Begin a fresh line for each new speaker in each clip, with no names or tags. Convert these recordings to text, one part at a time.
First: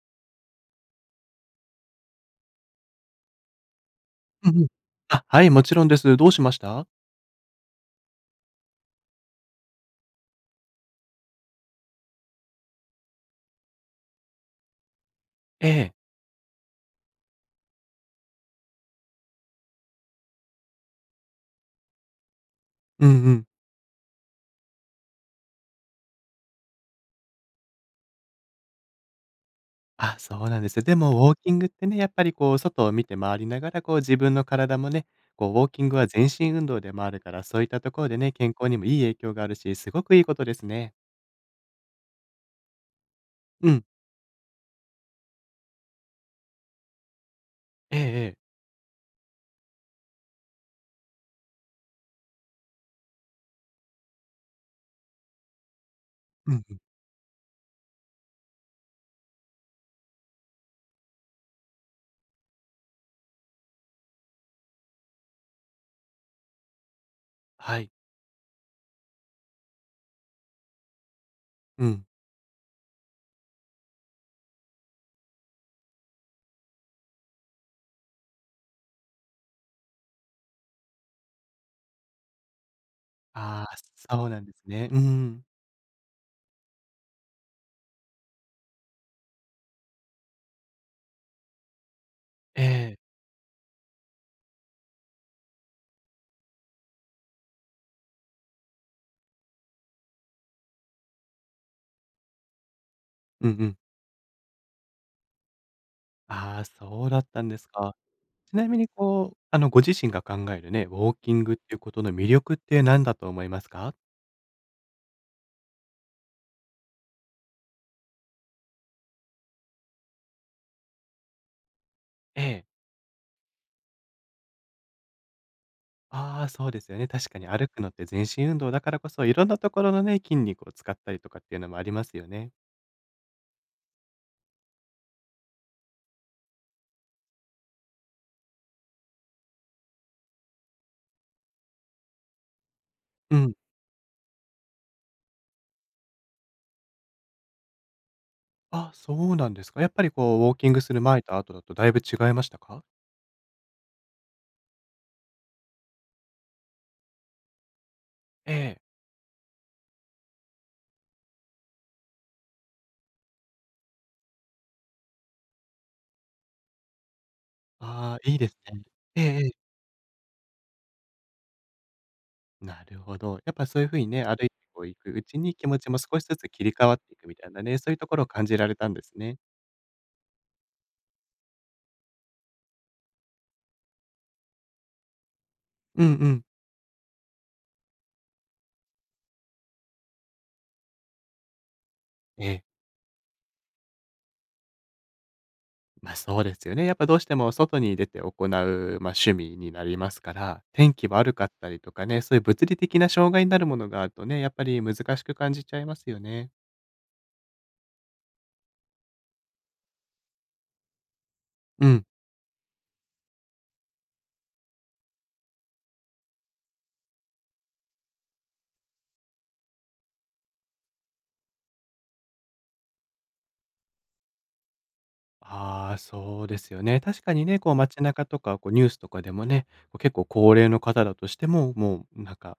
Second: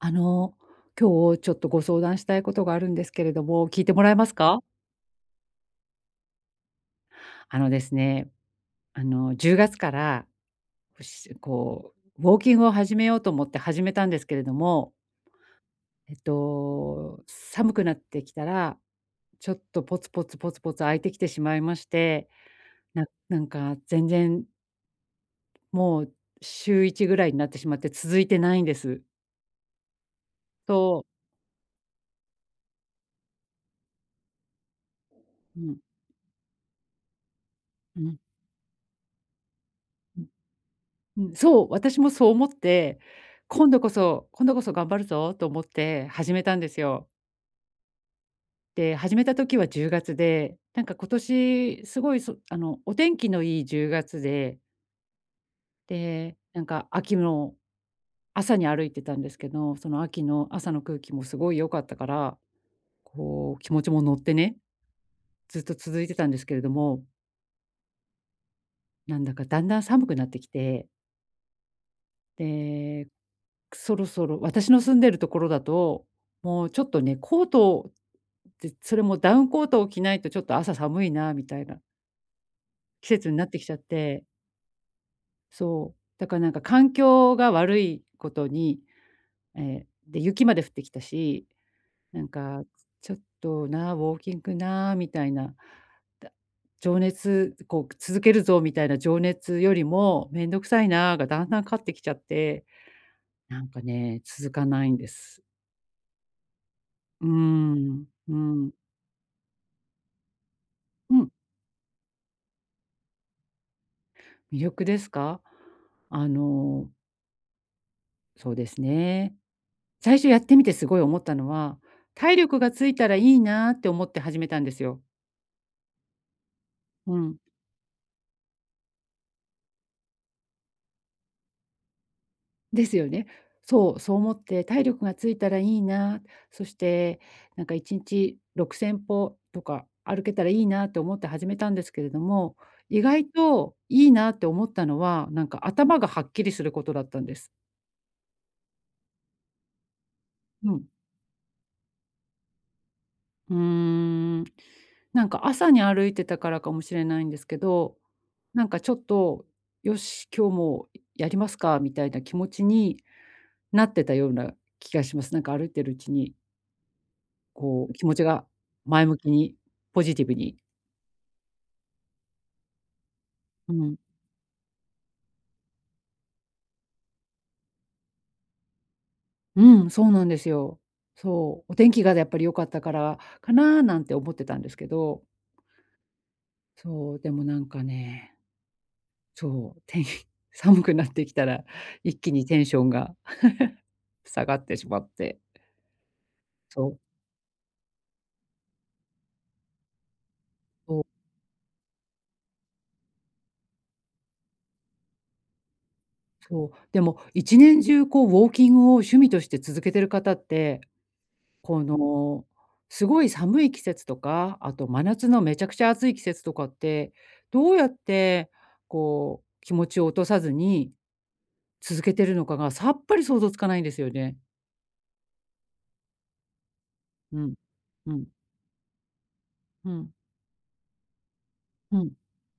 あの、今日ちょっとご相談したいことがあるんですけれども、聞いてもらえます
うんう
か？
ん。あ、はい、もちろんです。どうしました？
あのですね、あの、10月から、しこう、ウォーキングを始めようと思って始めたんですけれども、
ええ。
寒くなってきたら、ちょっとポツポツポツポツ空いてきてしまいまして、な
うんう
な
ん。
んか全然もう週1ぐらいになってしまって続いてないんです。
あ、そうなんです。で
そう。
もウォーキングってね、やっぱりこう外を見て回りながら、こう自分の体もね、こうウ
う
ォー
ん、
キングは全身運動で回るから、そういったと
う
ころで
ん。
ね、健康にもいい影響があるし、すごくいいことですね。
うん、そう、私もそう思って、
う
今度
ん。
こそ今度こそ頑張るぞと思って始めたんですよ。
ええええ。
で、始めた時は10月で、なんか今年すごい、そあの、お天気のいい10月で、で、
う
な
ん
ん
うん。
か秋の朝に歩いてたんですけど、その秋の朝の空気もすごい良かったから、こう気持ちも乗ってね、ずっと続いてたんですけれども、
はい。
なんだかだんだん寒くなってきて。
うん。
で、そろそろ私の住んでるところだと、もうちょっとね、コートをで、それもダウンコートを着ないとちょっと朝寒いなみたいな季節になって
あ
きち
あ、
ゃっ
そ
て、
うなんですね。うん。
そう、だからなんか環境が悪いことに、で、雪まで降ってきたし、なん
え
か
え。
ちょっとな、ウォーキングなみたいな、だ情熱こう続けるぞみたいな情熱よりも、めんどくさいながだんだん勝ってきちゃって、
うんう
なん
ん。
かね、続かないんです。
ああ、そうだっ
うー
たんですか。
ん、う
ちな
ん、
みにこう、ご自身が考えるね、ウォ
う
ー
ん、
キングっていうことの魅力って何だと思いますか？
魅力ですか？あの、そうですね。最初やってみてすごい思ったのは、体
え
力
え。
がついたらいいなって思って始めたんですよ。
ああ、そうですよね。
う
確か
ん。
に歩くのって全身運動だからこそ、いろんなところのね、筋肉を使ったりとかっていうのもありますよね。
ですよね。そう、そう思って体力がついたらいいな、そしてなんか1日6000歩とか歩けたらいいなって思って始めたんですけれども、意外
うん。
といいなって思ったのは、なんか頭がはっきりすることだったんです。
あ、そうなんですか。やっぱりこう、ウォーキン
う
グ
ん。
する前と後だとだいぶ違いましたか？
うーん。なんか朝に歩いてたからかもしれないんですけど、
え
なん
え。
かちょっと、よし、今日もやりますかみたいな気持ちになってたような気がします。なんか歩いてるうちに、こう気
あ
持ち
あ、いい
が
ですね。
前向
ええ
き
ええ。
に、ポジティブに。
なるほど。やっぱ
う
そういうふ
ん。
うにね、歩いてこう行くうちに気持ちも少しずつ切り替わっていくみたいなね、そういうところを感じられたんですね。
うん、そうなんですよ。そう、お天気がやっぱり良かったからかななんて思ってたんですけど、
うんうん。
そう、でもなんかね、そう、天気 寒くなってきたら、一気
え
にテ
え。
ンションが下がってしまって。
そうですよね。
そ
やっ
う、
ぱどうしても外に出て行う、まあ、趣味になりますから、天
そう、
気悪かったりとかね、そういう物理的な障害になるものがあるとね、やっぱり難しく感じちゃいますよね。
そう。でも一年中こうウォーキングを趣味として続けてる方って、こ
うん。
の、すごい寒い季節とか、あと真夏のめちゃくちゃ暑い季節とかって、どうやってこう気持ちを落とさずに続けてるのかがさっぱり想像つかないんですよね。
ああ、そうですよね。確か
う
に
ん。
ね、こう街
う
中
ん。
とか、こうニュースとかでもね、
う
こう結
ん。
構高齢の方だとしても、
う
も
ん。
うなんか、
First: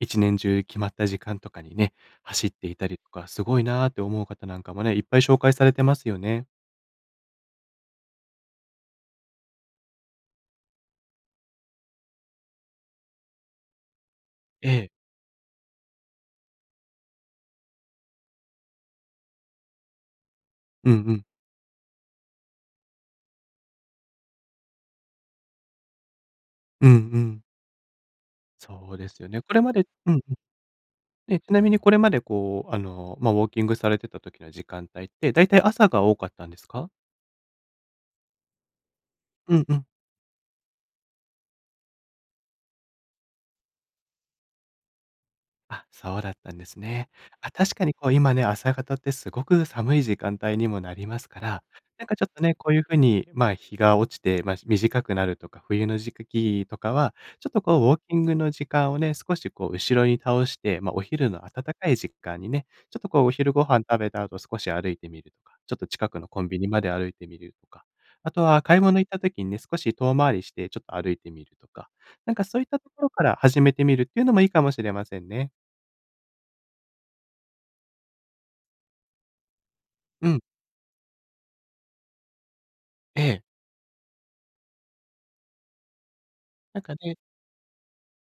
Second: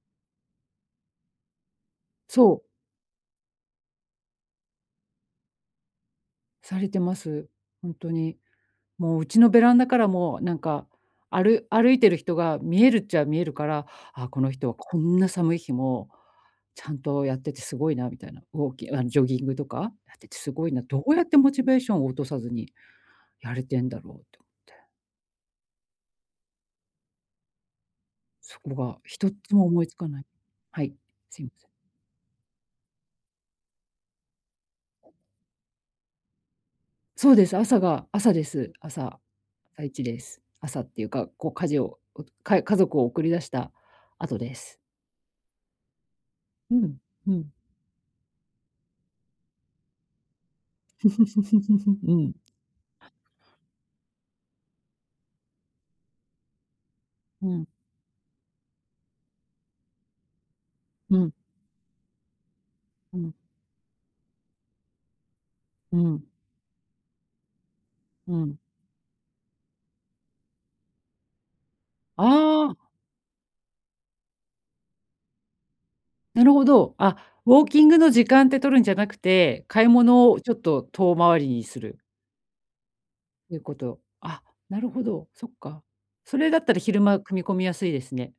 1年中決まった時間とかにね、走っ
そう、
ていたりとか、すごいなーって思う方なんかもね、いっぱい紹介されてますよね。
されてます。本当に。もううちのベランダからもなんか、歩歩いてる人が見えるっちゃ見えるから、あ、この人
え
は
え。
こんな寒い日も、ちゃんとやっててすごいなみたいな、ウォーキンあの、ジョギングとかやっててすごいな、
うんう
どうや
ん。
ってモチベーションを落とさずにやれてんだろうと思って、
うんうん。
そこ
そう
が
ですよ
一
ね。こ
つ
れ
も
ま
思
で、
いつか
うん
ない。
うん。
はい、
で、
すいま
ちな
せ
み
ん。
にこれまでこう、まあ、ウォーキングされてた時の時間帯って、だいたい朝が多かったんですか？
そうです、朝が朝です。
うんう
朝
ん。
一です。朝っていうか、こう家族を送り出した後です。
あ、そうだったんで
う
す
ん、
ね。
う
あ、
ん。
確かにこう今ね、朝方ってすごく寒い時間帯にもなりますから、なん
う
かちょっ
ん、
とね、こういう風に、まあ、日が落ちて、ま、短くなるとか、冬の時期とかは、
う
ちょっと
ん。
こうウォーキングの時間をね、少しこう後ろに倒して、ま、お
う
昼
ん、
の暖かい時間にね、ちょっと
う
こうお
ん、
昼ご飯食べた後少し歩いてみるとか、ちょっと
う
近く
ん、
のコンビニまで歩いてみるとか、あ
う
と
ん。
は買い物行った時にね、少し遠回りしてちょっと歩いてみるとか、なんかそういっ
あ
たと
あ、
ころから始めてみるっていうのもいいかもしれませんね。
なるほど。あ、ウォーキングの時間って取るんじゃなくて、買い
う
物
ん、
をちょっと遠回りにするっ
ええ。
ていうこと。あ、なるほど、そっか。それだったら
なんか
昼
ね、
間組み込みやすいですね。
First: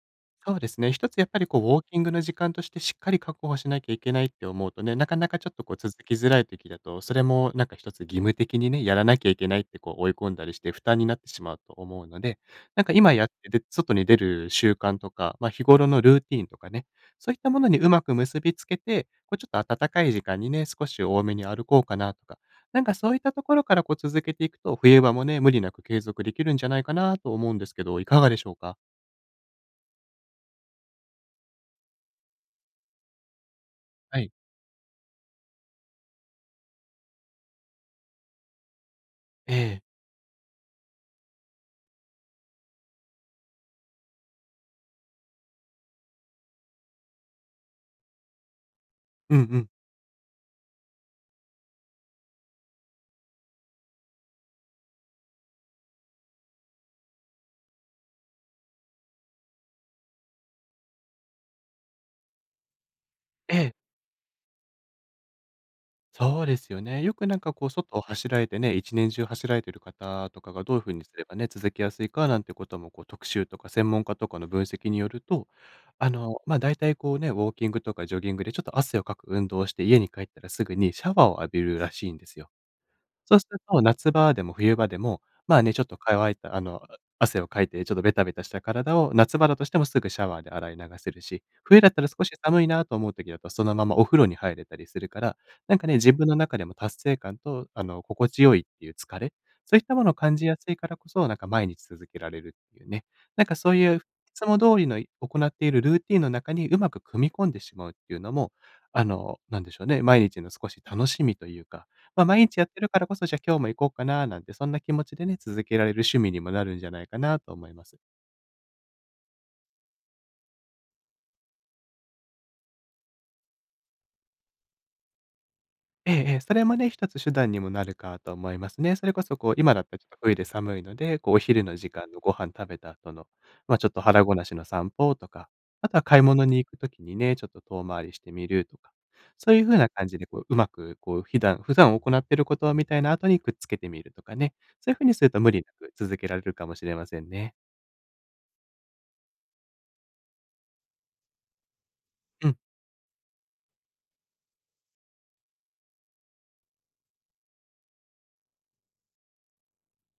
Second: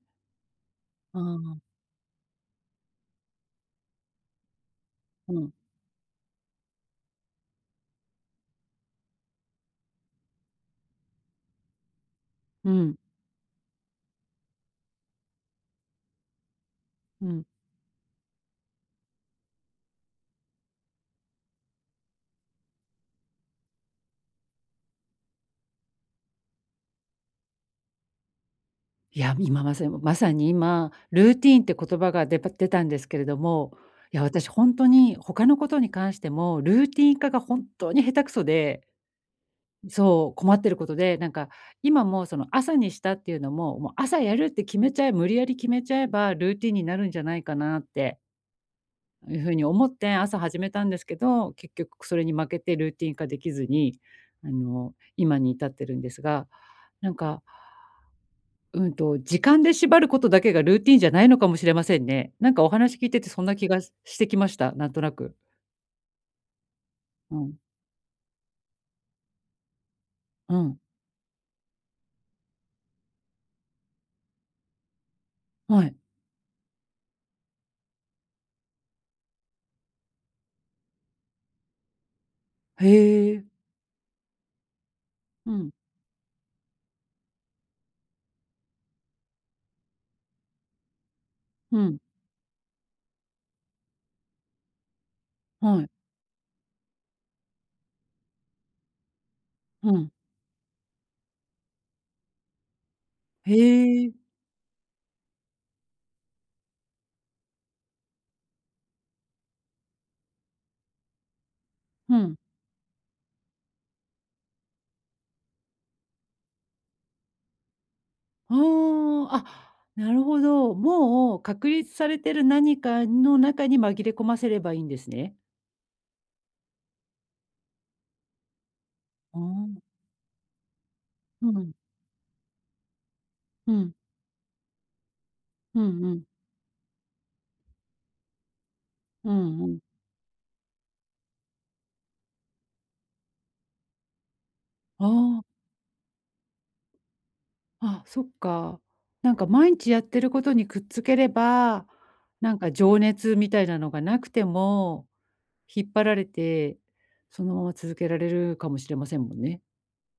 そうですね。一つ
あ
やっぱりこ
あ、
う、ウォーキングの時間としてしっかり確保しなきゃいけないって思うとね、なかな
う
かちょっ
ん、
とこう続きづらい時だと、それもなんか一つ義務的にね、やらなきゃいけないってこう追い込んだりして負担になってしまうと思うので、
う
なんか
ん、
今やってで、外に出る習慣とか、まあ日頃のルーティーンとかね、
う
そういっ
ん。
たものにうまく結びつけて、こうちょっと暖かい時間にね、少し多めに歩こうかなとか、なんかそういったところからこう続けていくと、冬場もね、無理なく継続できるんじゃないかなと思うんですけど、いかがでしょうか。
いや、今まさにまさに今、ルーティーンって言葉が出たんですけれども、い
は
や、
い。
私本当に他のことに関しても、ルーティン化が本当に下手くそで、
ええ。
そう、困ってることで、なんか今もうその朝にしたっていうのも、もう朝やるって決めちゃえ無理やり決めちゃえばルーティンになるんじゃないかなって
う
い
ん
う
う
ふうに
ん。
思って朝始めたんですけど、結局それに負けてルーティン化できずに、今に至ってるんですが、なんか、時間で縛ることだけがルーティンじゃないのかもしれませんね。なんかお話聞いててそんな
え
気
え、
がししてきました、なんとなく。
そうですよね。よくな
う
んか
ん、
こう外を走られてね、一年中走られてる方とか
う
がどうい
ん、
う風にすればね、続きやすいかなんてこともこう特集とか専門家とかの分析によると、
はい。
ま、あ大体こうね、ウォーキングとかジョギングでちょっと汗をかく運動をして家に帰ったらすぐにシャワーを浴びるらしいんですよ。
へ
そう
え、
すると、夏場でも冬場でも、
う
まあ
ん、
ね、ちょっと乾いた、汗をかいて、ちょっとベタベタした体を、夏場だとしてもすぐシャワーで洗い流せるし、
う
冬だっ
ん、
たら少し寒いなと思う時だと、そのままお風呂に入れたりするから、なん
は
か
い、
ね、自分の中でも達成感と、心地よいっていう疲れ、そういっ
う
たもの
ん、
を感じやすいからこそ、なんか毎日続けられるっていうね。なん
へ
かそういう、い
え、
つも通りの行っているルーティンの中にうまく組み込んでしまうっていうのも、なんでしょうね、毎日の少し楽しみというか、
う
まあ、
ん。
毎日やってるからこそ、じゃ、あ今日も行こうかななんて、そんな気持ちでね、続けられる趣味にもなるんじゃないかなと思います。
ああ、あ、なるほど。もう確立されてる何かの中に紛れ込ませればいいんですね。
ええええ、それもね、一つ手段にもなるかと思いますね。それこそ
ああ、
こう、今だったらちょっと冬で寒いので、こうお
う
昼
ん、
の時間のご飯食べた後の、
う
まあ、ちょっ
ん、
と腹ごなしの散歩とか、
う
あとは
んう
買い
ん、
物に行く時にね、ちょっと遠回りしてみるとか、
う
そうい
ん
う
う
風
ん。
な感じでこう、うまくこう、普段行ってることみたいな後にくっつけてみるとかね、そういう風にすると
あ
無理なく続けられるかもしれませんね。
あ、あ、そっか。なんか毎日やってることにくっつければ、
う
な
ん。
んか情熱みたいなのがなくても、引っ張られて、そのまま続けられるかもしれませんもんね。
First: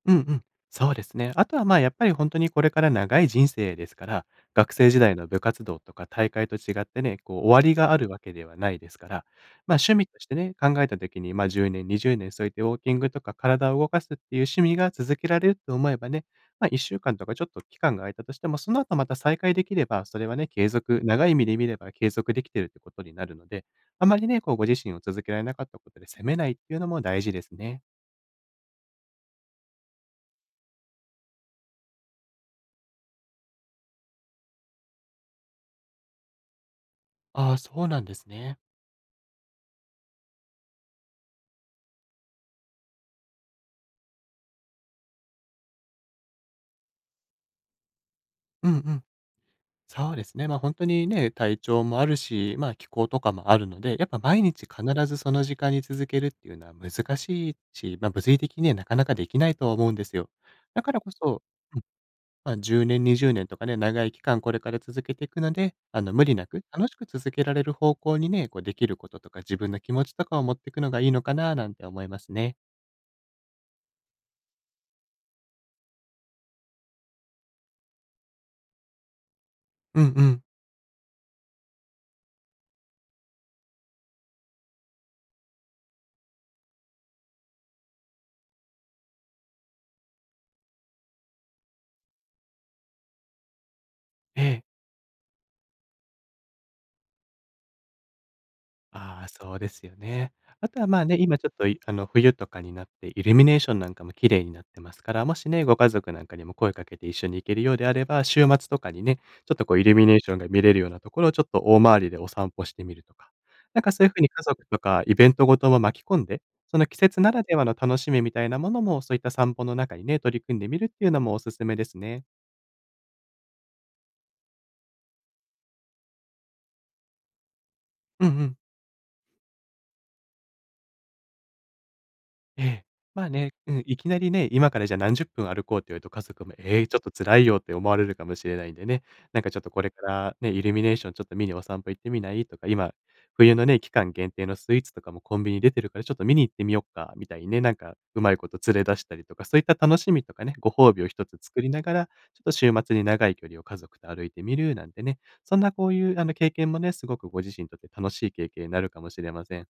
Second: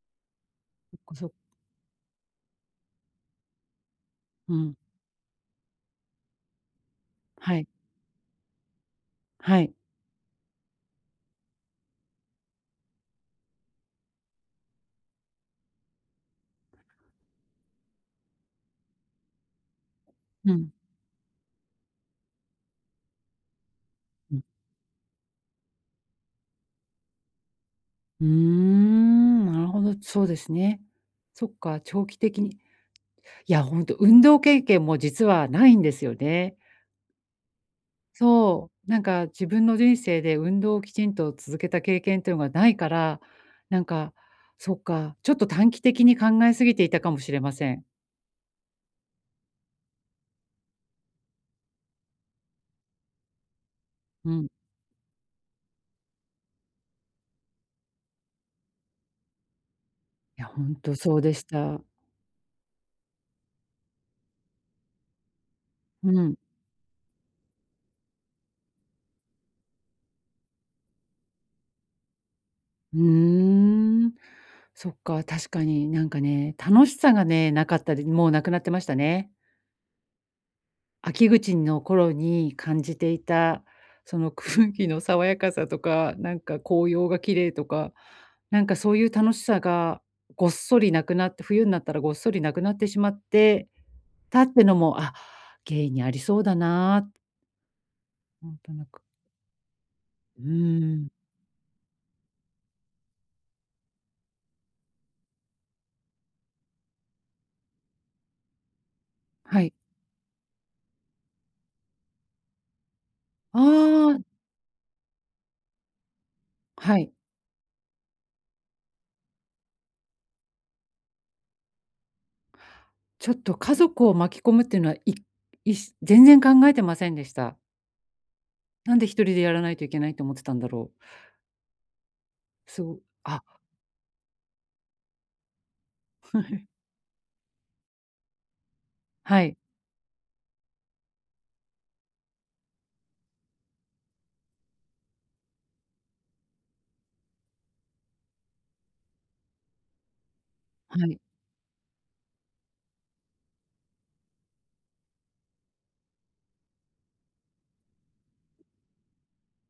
うんうん。そう
そっ
で
か
す
そっ
ね。
か、
あとはまあやっぱり本当にこれから長い人生ですから、
う
学
ん。
生時代の部活動とか大会と違ってね、こう終
は
わ
い、
りがあるわけではないですから、
は
ま
い。
あ趣味としてね、考えた時にまあ10年、20年そういってウォーキングとか体を動かすっていう趣味が続けられると思えばね、まあ1週間とかちょっと期間が空いたとしても、その後また再開できれば、それはね、
う
継
ん。
続、長い意味で見れば継続できてるってことになるので、あまり
う
ね、
ん、
こうご自身を続けられなかったことで責めないっていうのも大事ですね。
うーん、なるほど、そうですね。そっか、長期的に。いや、ほんと運動経験も実はないんですよね。
ああ、そうなんですね。
そう、なんか自分の人生で運動をきちんと続けた経験っていうのがないから、なんか、そっか、ちょっと短期的に考えすぎていたかもしれません。
うんうん。そうですね。ま、あ本当にね、体調もあるし、ま、気候とかもあるので、やっぱ
う
毎
ん。
日必ずその時間に続けるっていうのは難しいし、ま、物理的にね、なかなかできないとは思うんですよ。
いや、ほん
だか
と
らこ
そうで
そ、
し
う
た。
ん、まあ、10年、20年とかね、長い期間これから続けていくので、
う
無理
ん。
なく楽しく続けられる方向にね、こうできることとか、自分の気持ちとかを持っていくのがいいのかななんて思いますね。
うーん。そっか、確かになんかね、楽しさがね、なかったり、もうなくなってましたね。
うんうん。
秋口の頃に感じていた、その 空気の爽やかさとか、なんか紅葉が綺麗とか、なんかそういう楽しさがごっそりなくなって、冬になったらごっそりなくなってしまって
え
たっ
え。
てのも、あ、原因にありそうだな、なんとなく。
ああ、そうですよね。
う
あとは、
ー
まあ、
ん、
ね、今ちょっと、いあの、冬とかになってイルミネーションなんかも綺麗になってますから、もしね、ご家族なんかにも声かけて一緒に行けるようであれば、週末とかにね、ちょっ
は
とこ
い。
うイルミネーションが見れるようなところをちょっと大回りでお散歩してみるとか、
あ
なんかそういう
あ、
風に家族とかイベントごとも巻き込んで、その季
はい。
節ならではの楽しみみたいなものも、そういった散歩の中にね、取り組んでみるっていうのもおすすめですね。
ちょっと家族を巻き込むっていうのは、いいし全然考えてませんでした。
うんうん。
なんで一人でやらないといけないと思ってたんだろう。
ええ。
そう、
まあ
あ、
ね、うん、いきなりね、今からじゃあ何十分歩こうって言うと家
は
族も、
い。
ええ、ちょっと辛いよって思われるかもしれないんでね、なん
は
かち
い。
ょっとこれからね、イルミネーションちょっと見にお散歩行ってみない？とか、今、冬のね、期間限定のスイーツとかもコンビニ出てるからちょっと見に行ってみよっか、みたいにね、なんかうまいこと連れ出したりとか、そういった楽しみとかね、ご褒美
は
を
い。
一つ作りながら、ちょっと週末に長い距離を家族と歩いてみるなんてね、そんなこういう経験もね、すごくご自身にとって楽しい経験になるかもしれません。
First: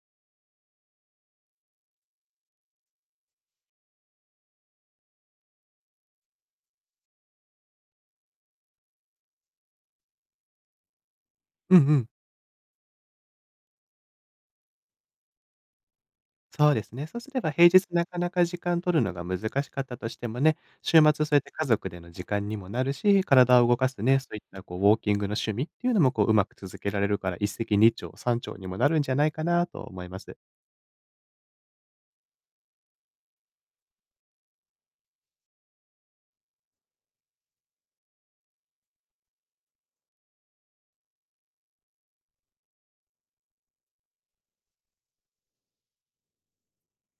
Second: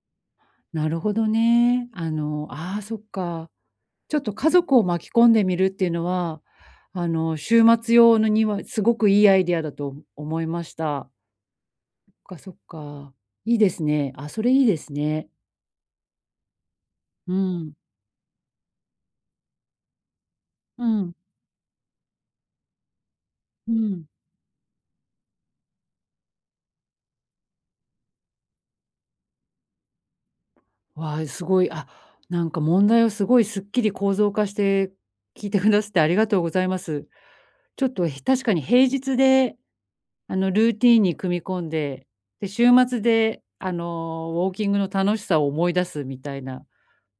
なるほどね。ああ、そっか。ちょっと家族を巻き込んでみるっていうのは、週末用のにはすごくいいアイデアだと思いました。
うんうん。
そっかそっか。いいですね。あ、それいいですね。
そうですね。そうす
う
れば平
ん。
日なかなか時間取るのが難しかったとしてもね、
う
週末
ん。
そうやって家族での時間にもなるし、体を
う
動かす
ん。
ね、そういったこうウォーキングの趣味っていうのもこううまく続けられるから、一石二鳥、三鳥にもなるんじゃないかなと思います。
わあ、すごい。あ、なんか問題をすごいすっきり構造化して聞いてくださってありがとうございます。ちょっと確かに平日でルーティンに組み込んで、で、週末で、ウォーキングの楽しさを思い出すみたいな、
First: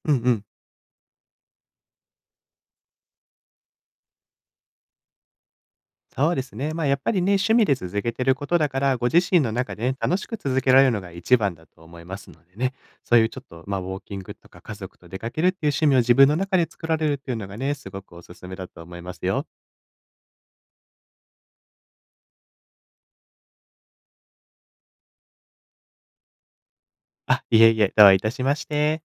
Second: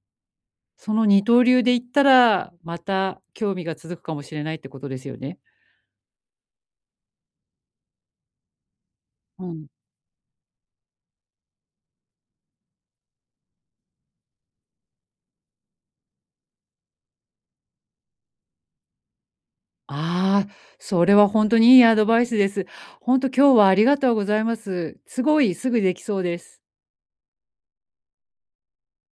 うんうん。
その二刀流で行ったら、また興味が続くかもしれないってことですよね。
そうですね。まあやっぱりね、趣味で続けてることだから、ご自身
う
の
ん。
中でね、楽しく続けられるのが一番だと思いますのでね、そういうちょっと、まあ、ウォーキングとか家族と出かけるっていう趣味を自分の中で作られるっていうのがね、すごくおすすめだと思いますよ。
ああ、それはほんとにいいアドバイスです。ほんと今日はありがとうございます。すごいすぐできそうです。
あ、いえいえ、どういたしまして。